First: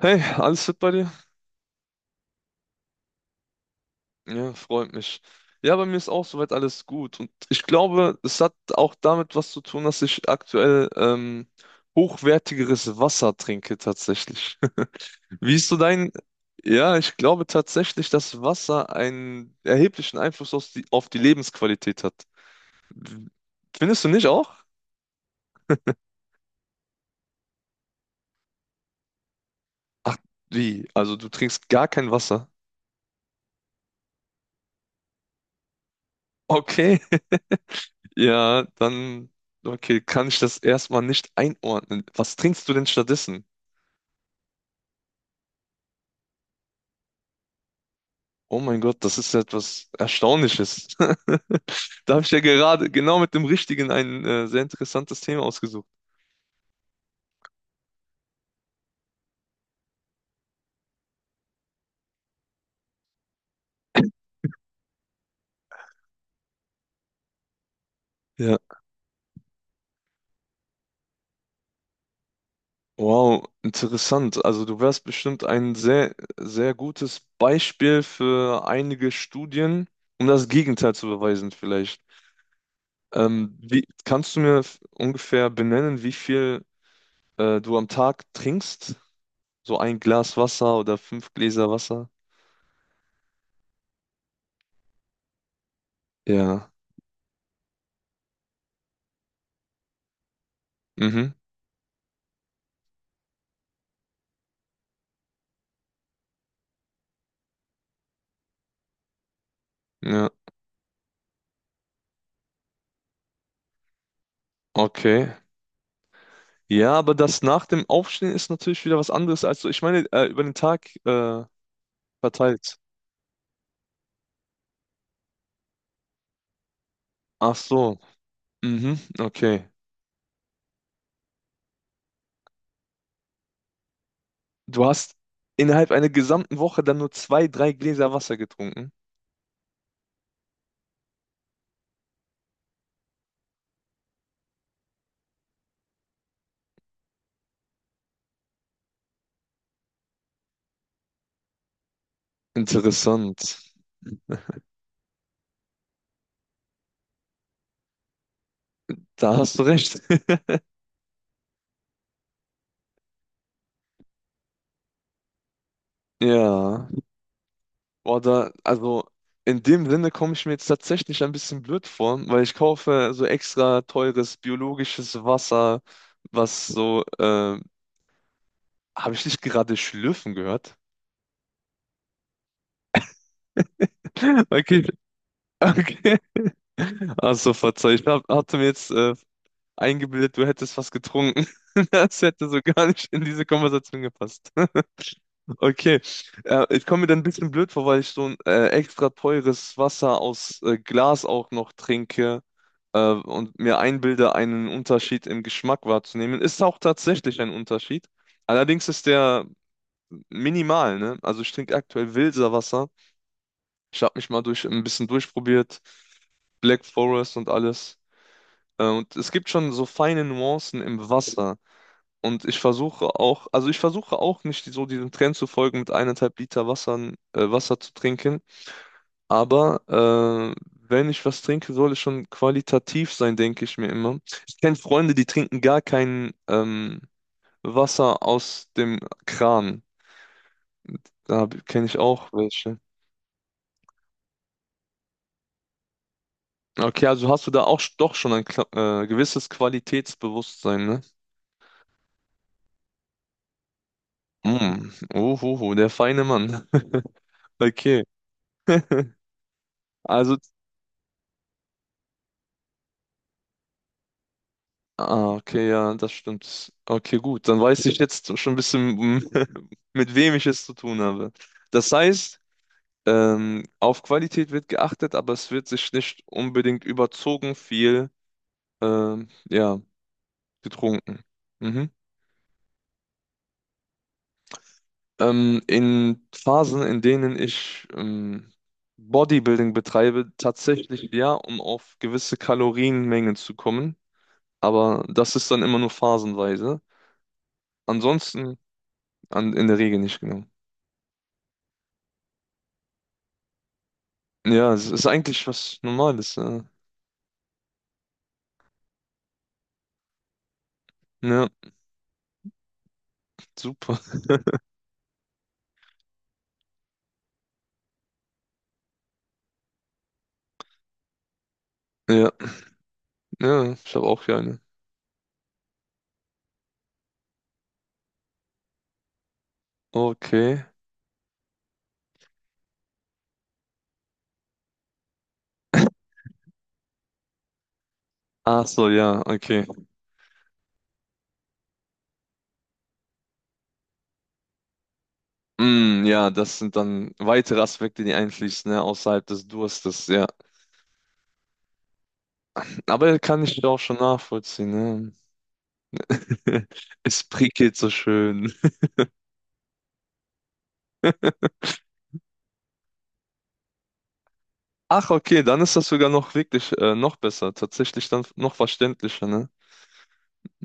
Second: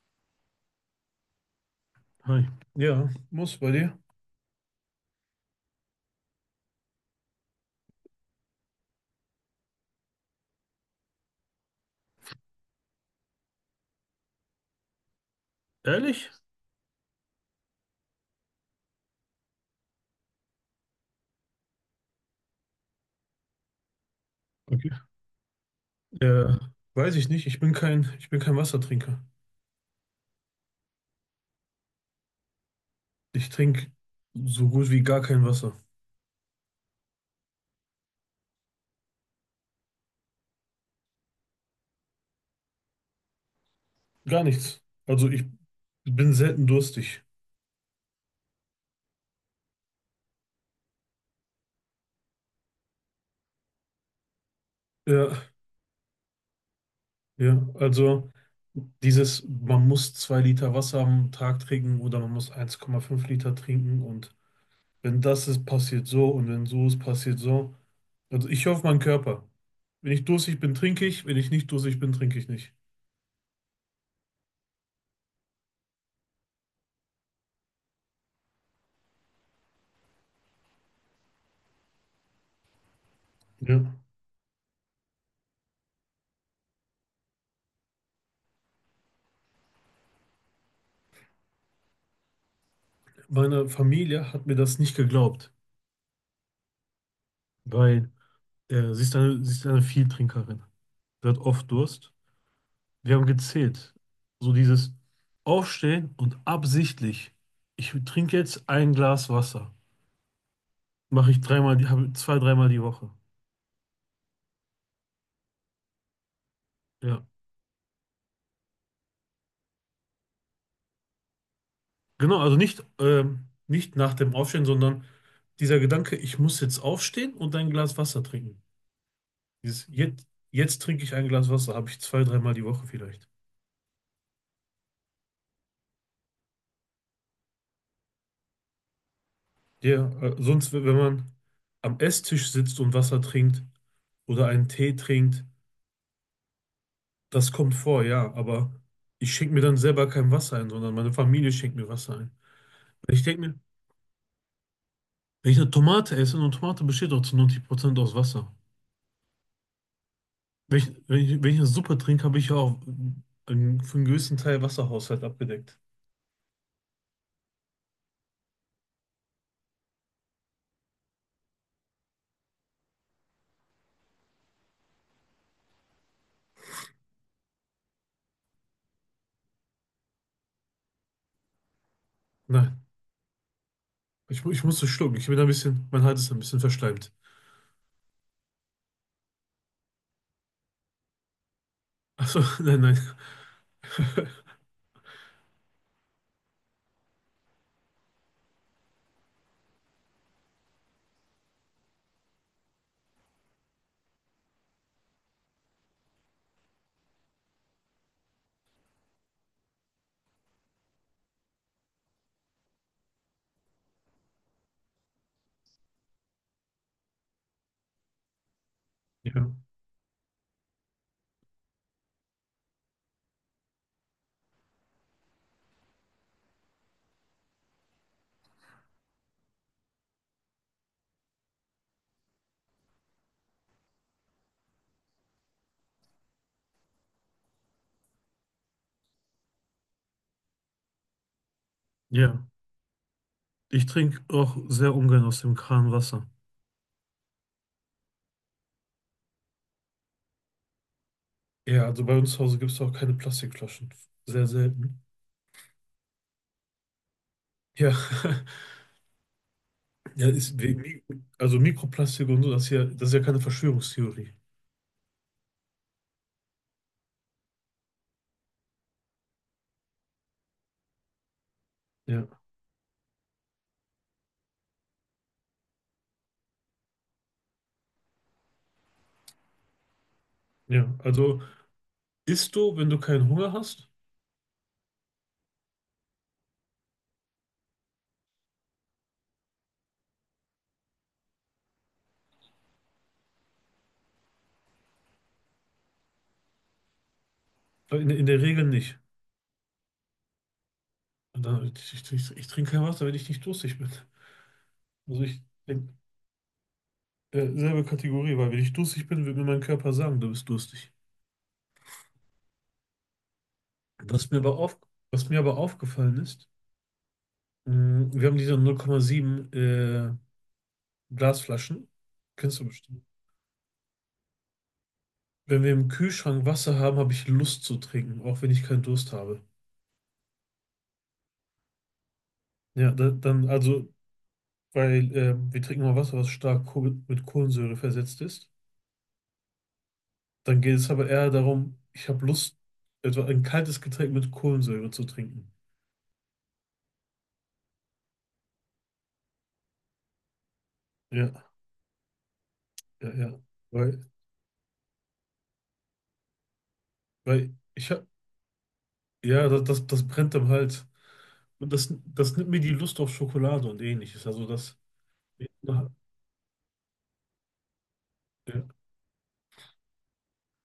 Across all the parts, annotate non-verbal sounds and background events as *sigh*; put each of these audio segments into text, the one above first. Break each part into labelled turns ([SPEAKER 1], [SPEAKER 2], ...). [SPEAKER 1] Hey, alles fit bei dir?
[SPEAKER 2] Hi. Ja, muss bei dir.
[SPEAKER 1] Ja, freut mich. Ja, bei mir ist auch soweit alles gut. Und ich glaube, es hat auch damit was zu tun, dass ich aktuell hochwertigeres Wasser trinke tatsächlich. *laughs* Wie ist so dein...
[SPEAKER 2] Ehrlich?
[SPEAKER 1] Ja, ich glaube tatsächlich, dass Wasser einen erheblichen Einfluss auf die Lebensqualität hat. W- Findest du nicht auch?
[SPEAKER 2] Okay. Ja, weiß ich nicht. Ich bin kein Wassertrinker.
[SPEAKER 1] Ach, wie? Also du trinkst gar kein Wasser?
[SPEAKER 2] Ich trinke so gut wie gar kein Wasser.
[SPEAKER 1] Okay. *laughs* Ja, dann... Okay, kann ich das erstmal nicht einordnen. Was trinkst du denn stattdessen?
[SPEAKER 2] Gar nichts. Also ich bin selten durstig.
[SPEAKER 1] Oh mein Gott, das ist etwas Erstaunliches. *laughs* Da habe ich ja gerade genau mit dem Richtigen ein sehr interessantes
[SPEAKER 2] Ja,
[SPEAKER 1] Thema ausgesucht.
[SPEAKER 2] ja. Also dieses, man muss 2 Liter Wasser am Tag trinken oder man muss 1,5 Liter trinken und wenn das ist, passiert so und wenn so ist, passiert so. Also
[SPEAKER 1] Ja,
[SPEAKER 2] ich höre auf meinen Körper. Wenn ich durstig bin, trinke ich. Wenn ich nicht durstig bin, trinke ich nicht.
[SPEAKER 1] wow, interessant. Also du wärst bestimmt ein sehr, sehr gutes Beispiel für einige Studien, um das Gegenteil zu beweisen vielleicht.
[SPEAKER 2] Ja.
[SPEAKER 1] Kannst du mir ungefähr benennen, wie viel du am Tag trinkst? So ein Glas Wasser oder fünf Gläser Wasser?
[SPEAKER 2] Meine Familie hat mir das nicht geglaubt,
[SPEAKER 1] Ja.
[SPEAKER 2] weil sie ist eine Vieltrinkerin. Sie
[SPEAKER 1] Mhm.
[SPEAKER 2] hat oft Durst. Wir haben gezählt. So dieses Aufstehen und absichtlich. Ich trinke jetzt ein Glas Wasser.
[SPEAKER 1] Ja.
[SPEAKER 2] Mache ich dreimal, habe zwei, dreimal die Woche.
[SPEAKER 1] Okay. Ja, aber
[SPEAKER 2] Ja,
[SPEAKER 1] das nach dem Aufstehen ist natürlich wieder was anderes als so. Ich meine, über den Tag
[SPEAKER 2] genau. Also
[SPEAKER 1] verteilt.
[SPEAKER 2] nicht nach dem Aufstehen, sondern dieser Gedanke, ich muss jetzt aufstehen und
[SPEAKER 1] Ach
[SPEAKER 2] ein Glas
[SPEAKER 1] so.
[SPEAKER 2] Wasser trinken.
[SPEAKER 1] Mhm, okay.
[SPEAKER 2] Dieses, jetzt trinke ich ein Glas Wasser, habe ich zwei, dreimal die Woche vielleicht.
[SPEAKER 1] Du hast innerhalb einer gesamten Woche dann nur zwei, drei Gläser Wasser getrunken.
[SPEAKER 2] Ja, sonst, wenn man am Esstisch sitzt und Wasser trinkt oder einen Tee trinkt, das kommt vor, ja, aber ich schenke mir dann selber kein Wasser ein, sondern meine Familie schenkt mir Wasser ein. Ich denke
[SPEAKER 1] Interessant.
[SPEAKER 2] mir, wenn ich eine Tomate esse, eine Tomate besteht auch zu 90% aus Wasser.
[SPEAKER 1] Da hast du recht. *laughs*
[SPEAKER 2] Wenn ich eine Suppe trinke, habe ich ja auch einen, für einen größten Teil Wasserhaushalt abgedeckt.
[SPEAKER 1] Ja. Oder, also in dem Sinne komme ich mir jetzt tatsächlich ein bisschen blöd vor, weil ich kaufe so extra teures biologisches Wasser, was so, habe ich nicht gerade schlürfen gehört?
[SPEAKER 2] Nein,
[SPEAKER 1] *laughs*
[SPEAKER 2] ich
[SPEAKER 1] Okay,
[SPEAKER 2] musste schlucken. Ich bin ein bisschen, mein
[SPEAKER 1] okay.
[SPEAKER 2] Hals ist ein bisschen verschleimt.
[SPEAKER 1] Also verzeih, hatte mir jetzt eingebildet, du hättest was getrunken. *laughs* Das
[SPEAKER 2] Achso,
[SPEAKER 1] hätte so
[SPEAKER 2] *laughs* nein,
[SPEAKER 1] gar
[SPEAKER 2] nein.
[SPEAKER 1] nicht in diese Konversation gepasst. *laughs* Okay, ich komme mir dann ein bisschen blöd vor, weil ich so ein extra teures Wasser aus Glas auch noch trinke und mir einbilde, einen Unterschied im Geschmack wahrzunehmen. Ist auch tatsächlich ein Unterschied. Allerdings ist der minimal, ne? Also ich trinke aktuell Wilsa Wasser. Ich habe mich mal durch ein bisschen durchprobiert, Black Forest und alles. Und es gibt
[SPEAKER 2] Ja,
[SPEAKER 1] schon so feine Nuancen im Wasser. Und ich versuche auch nicht so diesem Trend zu folgen, mit eineinhalb Liter Wassern, Wasser zu trinken. Aber wenn ich was trinke, soll es schon qualitativ sein, denke ich mir immer. Ich kenne Freunde, die trinken gar kein Wasser aus dem Kran. Da kenne ich auch
[SPEAKER 2] ja.
[SPEAKER 1] welche.
[SPEAKER 2] Ich trinke auch sehr ungern aus dem Kran Wasser.
[SPEAKER 1] Okay, also hast du da auch doch schon ein gewisses Qualitätsbewusstsein, ne?
[SPEAKER 2] Ja, also bei uns zu Hause gibt es auch keine Plastikflaschen. Sehr
[SPEAKER 1] Mm.
[SPEAKER 2] selten.
[SPEAKER 1] Uhuhu, der feine Mann. *laughs*
[SPEAKER 2] Ja,
[SPEAKER 1] Okay.
[SPEAKER 2] *laughs* ja,
[SPEAKER 1] Also,
[SPEAKER 2] ist wegen, also Mikroplastik und so, das ist ja keine Verschwörungstheorie.
[SPEAKER 1] ah, okay, ja, das stimmt. Okay, gut, dann weiß ich jetzt schon ein bisschen, *laughs* mit wem ich es zu tun habe. Das
[SPEAKER 2] Ja,
[SPEAKER 1] heißt, auf Qualität wird geachtet, aber es wird sich nicht unbedingt überzogen viel, ja,
[SPEAKER 2] ja.
[SPEAKER 1] getrunken.
[SPEAKER 2] Also
[SPEAKER 1] Mhm.
[SPEAKER 2] isst du, wenn du keinen Hunger hast?
[SPEAKER 1] In Phasen, in denen ich Bodybuilding betreibe, tatsächlich ja, um auf gewisse Kalorienmengen zu kommen. Aber das ist dann immer nur phasenweise.
[SPEAKER 2] In der
[SPEAKER 1] Ansonsten
[SPEAKER 2] Regel nicht.
[SPEAKER 1] In der Regel nicht, genau.
[SPEAKER 2] Und dann, ich trinke kein Wasser, wenn ich nicht durstig bin.
[SPEAKER 1] Ja, es ist
[SPEAKER 2] Also ich
[SPEAKER 1] eigentlich was
[SPEAKER 2] bin
[SPEAKER 1] Normales. Ja,
[SPEAKER 2] selbe Kategorie, weil wenn ich durstig bin, wird mir mein Körper sagen, du bist durstig.
[SPEAKER 1] ja super. *laughs*
[SPEAKER 2] Was mir aber auf, was mir aber aufgefallen ist, wir haben diese 0,7 Glasflaschen.
[SPEAKER 1] Ja,
[SPEAKER 2] Kennst du bestimmt.
[SPEAKER 1] ja, ich habe auch hier eine.
[SPEAKER 2] Wenn wir im Kühlschrank Wasser haben, habe ich Lust zu trinken, auch wenn ich keinen Durst habe.
[SPEAKER 1] Okay.
[SPEAKER 2] Ja, da, dann, also, weil wir trinken mal Wasser, was stark mit Kohlensäure versetzt ist.
[SPEAKER 1] Ach so, ja, okay.
[SPEAKER 2] Dann geht es aber eher darum, ich habe Lust, etwa ein kaltes Getränk mit Kohlensäure zu trinken.
[SPEAKER 1] Mm, ja, das sind dann weitere Aspekte, die einfließen, ne, außerhalb des Durstes, ja.
[SPEAKER 2] Ja, ja,
[SPEAKER 1] Aber
[SPEAKER 2] ja.
[SPEAKER 1] kann ich auch schon
[SPEAKER 2] Weil,
[SPEAKER 1] nachvollziehen, ne? *laughs* Es
[SPEAKER 2] weil
[SPEAKER 1] prickelt so
[SPEAKER 2] ich habe,
[SPEAKER 1] schön.
[SPEAKER 2] ja, das brennt am Hals. Und das, das nimmt mir die Lust auf Schokolade und ähnliches. Also, das,
[SPEAKER 1] Ach, okay, dann ist das
[SPEAKER 2] ja.
[SPEAKER 1] sogar noch wirklich noch besser. Tatsächlich dann noch verständlicher, ne?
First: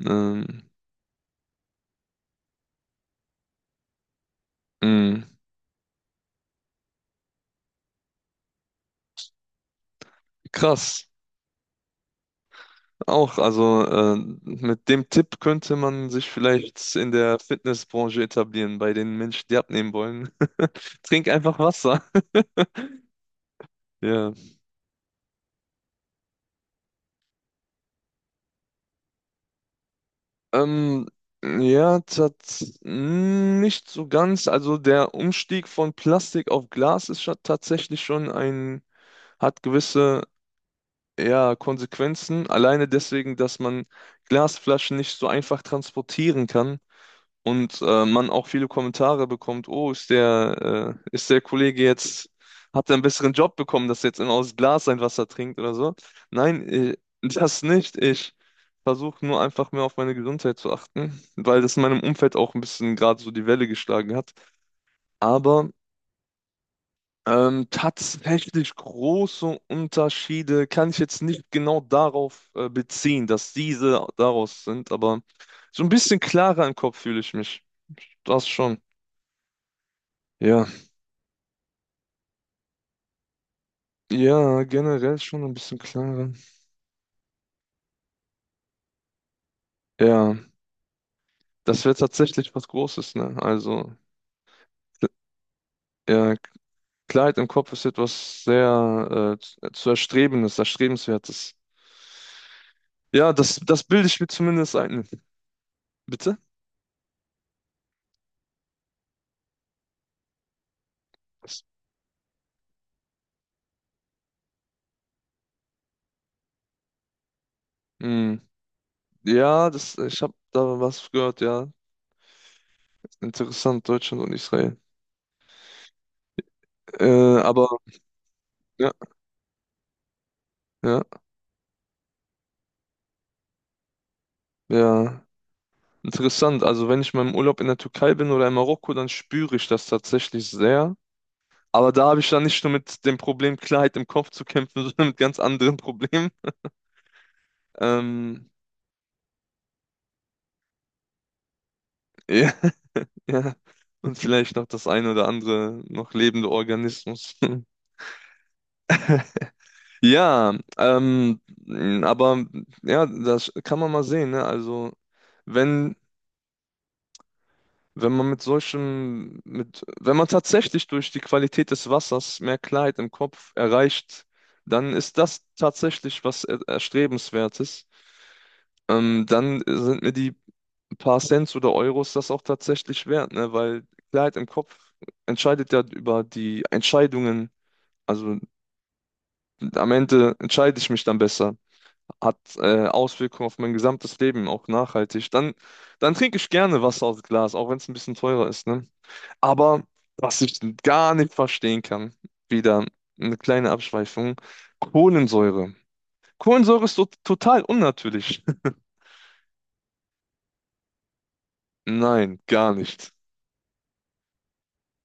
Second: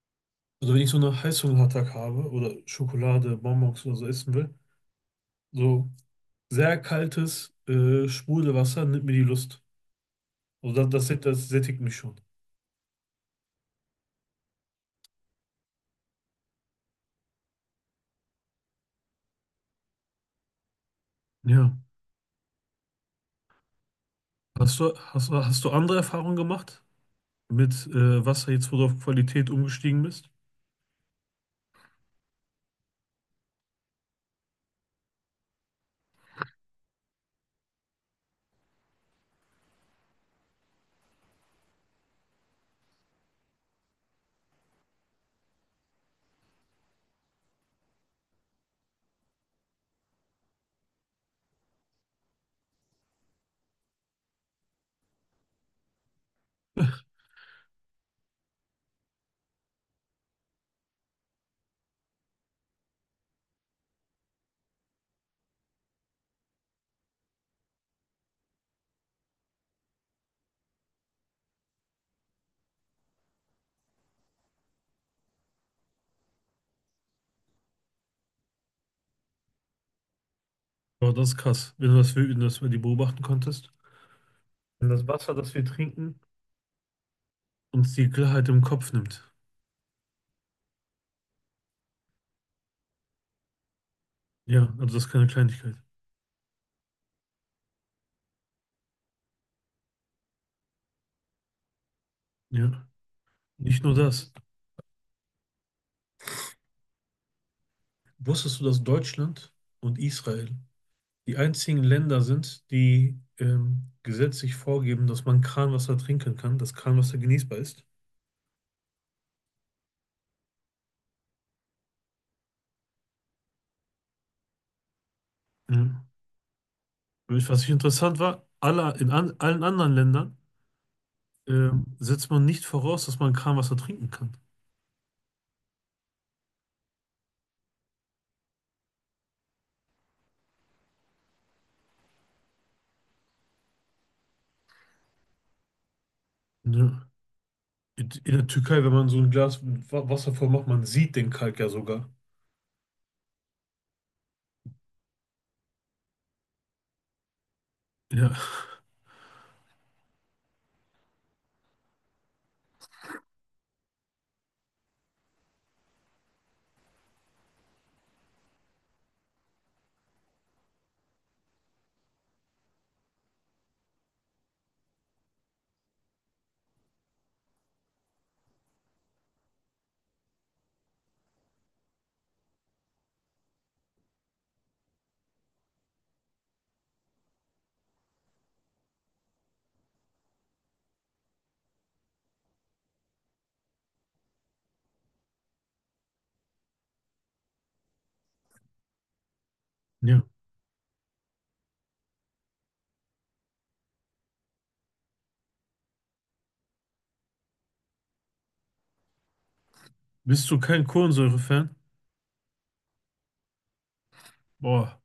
[SPEAKER 1] Ähm,
[SPEAKER 2] Also, wenn ich so einen Heißhungerattack habe oder Schokolade, Bonbons oder so essen will,
[SPEAKER 1] mm,
[SPEAKER 2] so. Sehr kaltes Sprudelwasser nimmt mir die Lust. Also
[SPEAKER 1] krass.
[SPEAKER 2] das sättigt mich schon.
[SPEAKER 1] Auch, also mit dem Tipp könnte man sich vielleicht in der Fitnessbranche etablieren, bei den Menschen, die abnehmen wollen. *laughs* Trink einfach
[SPEAKER 2] Ja.
[SPEAKER 1] Wasser. *laughs* Ja.
[SPEAKER 2] Hast du andere Erfahrungen gemacht mit Wasser, jetzt wo du auf Qualität umgestiegen bist?
[SPEAKER 1] Ähm, ja, nicht so ganz. Also der Umstieg von Plastik auf Glas ist tatsächlich schon ein, hat gewisse, ja, Konsequenzen. Alleine deswegen, dass man Glasflaschen nicht so einfach transportieren kann. Und man auch viele Kommentare bekommt, oh, ist der Kollege jetzt, hat er einen besseren Job bekommen, dass er jetzt immer aus Glas sein Wasser trinkt oder so. Nein, das nicht. Ich versuche nur einfach mehr auf meine Gesundheit zu achten, weil das in meinem Umfeld auch ein bisschen gerade so die Welle geschlagen hat. Aber tatsächlich große Unterschiede kann ich jetzt nicht genau darauf beziehen, dass diese daraus sind, aber so ein bisschen klarer im Kopf fühle ich mich. Das schon. Ja,
[SPEAKER 2] Oh, das ist krass, wenn du das, wenn du das mal die beobachten konntest.
[SPEAKER 1] ja,
[SPEAKER 2] Wenn das
[SPEAKER 1] generell
[SPEAKER 2] Wasser,
[SPEAKER 1] schon ein
[SPEAKER 2] das wir
[SPEAKER 1] bisschen
[SPEAKER 2] trinken,
[SPEAKER 1] klarer.
[SPEAKER 2] uns die Klarheit im Kopf nimmt.
[SPEAKER 1] Ja, das wäre tatsächlich was Großes, ne? Also,
[SPEAKER 2] Ja, also das ist keine Kleinigkeit.
[SPEAKER 1] ja, Klarheit im Kopf ist etwas sehr zu erstrebendes, erstrebenswertes.
[SPEAKER 2] Ja.
[SPEAKER 1] Ja, das,
[SPEAKER 2] Nicht
[SPEAKER 1] das
[SPEAKER 2] nur
[SPEAKER 1] bilde ich mir
[SPEAKER 2] das.
[SPEAKER 1] zumindest ein. Bitte?
[SPEAKER 2] Wusstest du, dass Deutschland und Israel die
[SPEAKER 1] Das-
[SPEAKER 2] einzigen Länder sind, die gesetzlich vorgeben, dass man Kranwasser trinken kann, dass Kranwasser genießbar ist.
[SPEAKER 1] Hm. Ja, das, ich habe da was gehört, ja. Interessant, Deutschland und Israel.
[SPEAKER 2] Mhm.
[SPEAKER 1] Äh,
[SPEAKER 2] Was
[SPEAKER 1] aber
[SPEAKER 2] ich interessant war,
[SPEAKER 1] ja,
[SPEAKER 2] allen anderen Ländern
[SPEAKER 1] ja,
[SPEAKER 2] setzt man nicht voraus, dass man Kranwasser trinken kann.
[SPEAKER 1] ja. Interessant. Also wenn ich mal im Urlaub in der Türkei bin oder in Marokko, dann spüre ich das tatsächlich sehr. Aber da habe ich dann nicht nur mit dem Problem Klarheit im Kopf zu kämpfen, *laughs* sondern mit ganz anderen Problemen.
[SPEAKER 2] Ne? In der
[SPEAKER 1] Ähm,
[SPEAKER 2] Türkei, wenn man so ein Glas Wasser voll macht, man sieht den Kalk ja sogar.
[SPEAKER 1] ja, *laughs* ja. Und vielleicht noch das ein oder andere noch lebende Organismus.
[SPEAKER 2] Ja,
[SPEAKER 1] *laughs* Ja, aber ja, das kann man mal sehen, ne? Also wenn, wenn man mit solchen, mit, wenn man tatsächlich durch die Qualität des Wassers mehr Klarheit im Kopf erreicht, dann ist das tatsächlich was Erstrebenswertes. Dann sind mir die paar Cents oder Euros das auch tatsächlich wert, ne? Weil Klarheit im Kopf entscheidet ja über die Entscheidungen. Also am Ende entscheide ich mich dann besser. Hat Auswirkungen auf mein gesamtes Leben, auch nachhaltig. Dann trinke ich gerne Wasser aus Glas, auch wenn es ein bisschen teurer ist, ne? Aber
[SPEAKER 2] ja.
[SPEAKER 1] was ich gar nicht verstehen kann, wieder eine kleine Abschweifung, Kohlensäure. Kohlensäure ist to total unnatürlich. *laughs*
[SPEAKER 2] Bist du kein Kohlensäure-Fan?
[SPEAKER 1] Nein, gar nicht.
[SPEAKER 2] Boah,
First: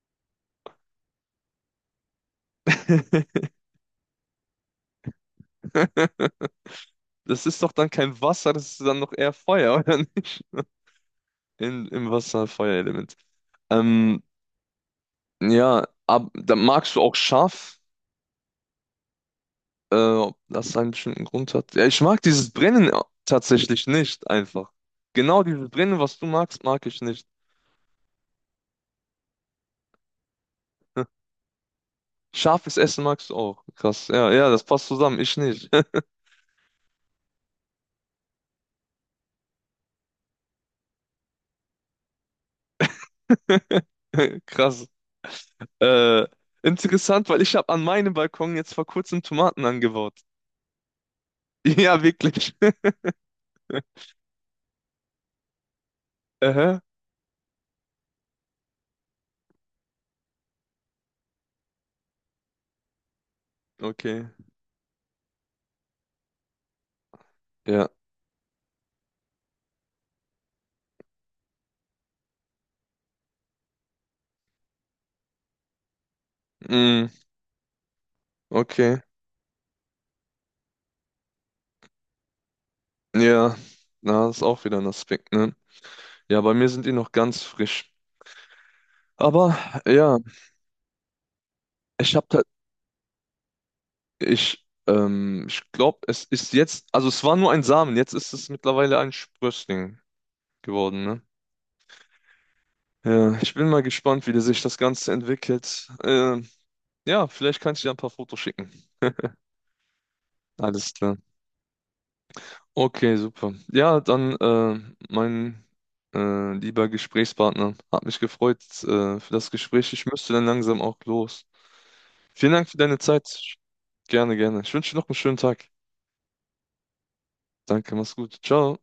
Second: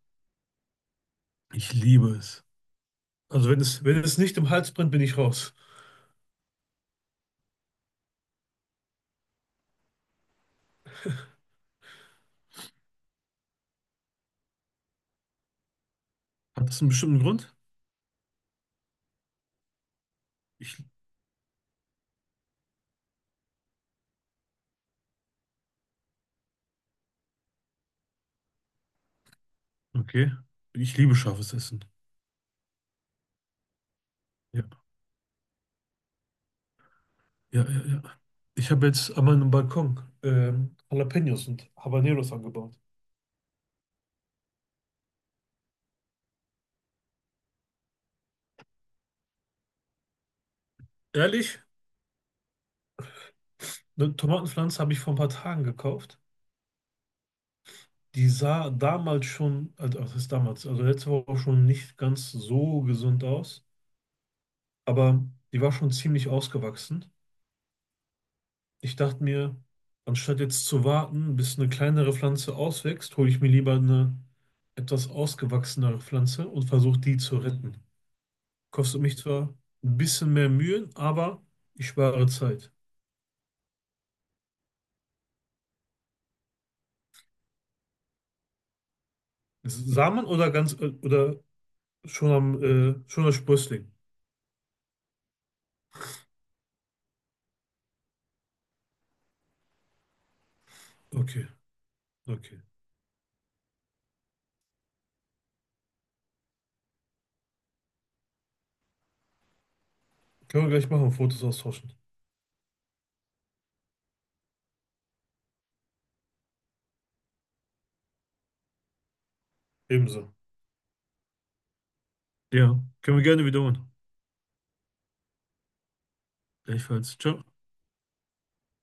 [SPEAKER 2] ich liebe es. Also
[SPEAKER 1] *laughs*
[SPEAKER 2] wenn es, wenn es nicht im Hals brennt, bin ich raus.
[SPEAKER 1] Das ist doch dann kein Wasser, das ist dann noch eher Feuer, *laughs* oder nicht? Im Wasser Feuerelement. Ähm, da
[SPEAKER 2] Hat das einen
[SPEAKER 1] magst du auch
[SPEAKER 2] bestimmten Grund?
[SPEAKER 1] scharf, ob das
[SPEAKER 2] Ich
[SPEAKER 1] einen bestimmten Grund hat. Ja, ich mag dieses Brennen tatsächlich nicht einfach. Genau dieses Brennen, was du magst, mag ich nicht.
[SPEAKER 2] Okay. Ich liebe scharfes Essen.
[SPEAKER 1] Scharfes Essen magst du auch. Krass. Ja, ja, das
[SPEAKER 2] Ja,
[SPEAKER 1] passt zusammen. Ich nicht.
[SPEAKER 2] ja, ja, ja. Ich habe jetzt an meinem Balkon Jalapenos und Habaneros angebaut.
[SPEAKER 1] *laughs* Krass. Äh, interessant, weil ich habe an meinem Balkon jetzt vor kurzem Tomaten angebaut. *laughs*
[SPEAKER 2] Ehrlich,
[SPEAKER 1] Ja, wirklich. *laughs*
[SPEAKER 2] eine Tomatenpflanze habe ich vor ein paar Tagen gekauft.
[SPEAKER 1] Aha.
[SPEAKER 2] Die sah damals schon, also was ist damals, also letzte Woche auch schon nicht ganz so gesund aus,
[SPEAKER 1] Okay.
[SPEAKER 2] aber die war schon ziemlich ausgewachsen.
[SPEAKER 1] Ja.
[SPEAKER 2] Ich dachte mir, anstatt jetzt zu warten, bis eine kleinere Pflanze auswächst, hole ich mir lieber eine etwas ausgewachsenere Pflanze und versuche
[SPEAKER 1] Mm.
[SPEAKER 2] die zu retten.
[SPEAKER 1] Okay.
[SPEAKER 2] Kostet mich zwar ein bisschen mehr Mühen, aber ich spare Zeit.
[SPEAKER 1] Ja, na, ist auch wieder ein Aspekt, ne? Ja, bei mir sind die noch ganz frisch. Aber ja,
[SPEAKER 2] Samen oder ganz oder
[SPEAKER 1] ich habe
[SPEAKER 2] schon
[SPEAKER 1] da,
[SPEAKER 2] am schon als Sprössling?
[SPEAKER 1] ich, ich glaube, es ist jetzt, also es war nur ein Samen, jetzt ist es mittlerweile ein Sprössling geworden, ne?
[SPEAKER 2] Okay, okay.
[SPEAKER 1] Ja, ich bin mal gespannt, wie sich das Ganze entwickelt. Ja, vielleicht kannst du ja ein paar Fotos schicken.
[SPEAKER 2] Können wir gleich
[SPEAKER 1] Alles
[SPEAKER 2] machen,
[SPEAKER 1] klar.
[SPEAKER 2] Fotos austauschen.
[SPEAKER 1] Okay, super. Ja, dann, mein lieber Gesprächspartner, hat mich gefreut, für das Gespräch. Ich müsste
[SPEAKER 2] Ebenso.
[SPEAKER 1] dann langsam auch los. Vielen Dank für
[SPEAKER 2] Ja,
[SPEAKER 1] deine
[SPEAKER 2] können wir gerne
[SPEAKER 1] Zeit.
[SPEAKER 2] wiederholen.
[SPEAKER 1] Gerne, gerne. Ich wünsche dir noch einen schönen Tag.
[SPEAKER 2] Gleichfalls. Ciao.
[SPEAKER 1] Danke, mach's gut. Ciao.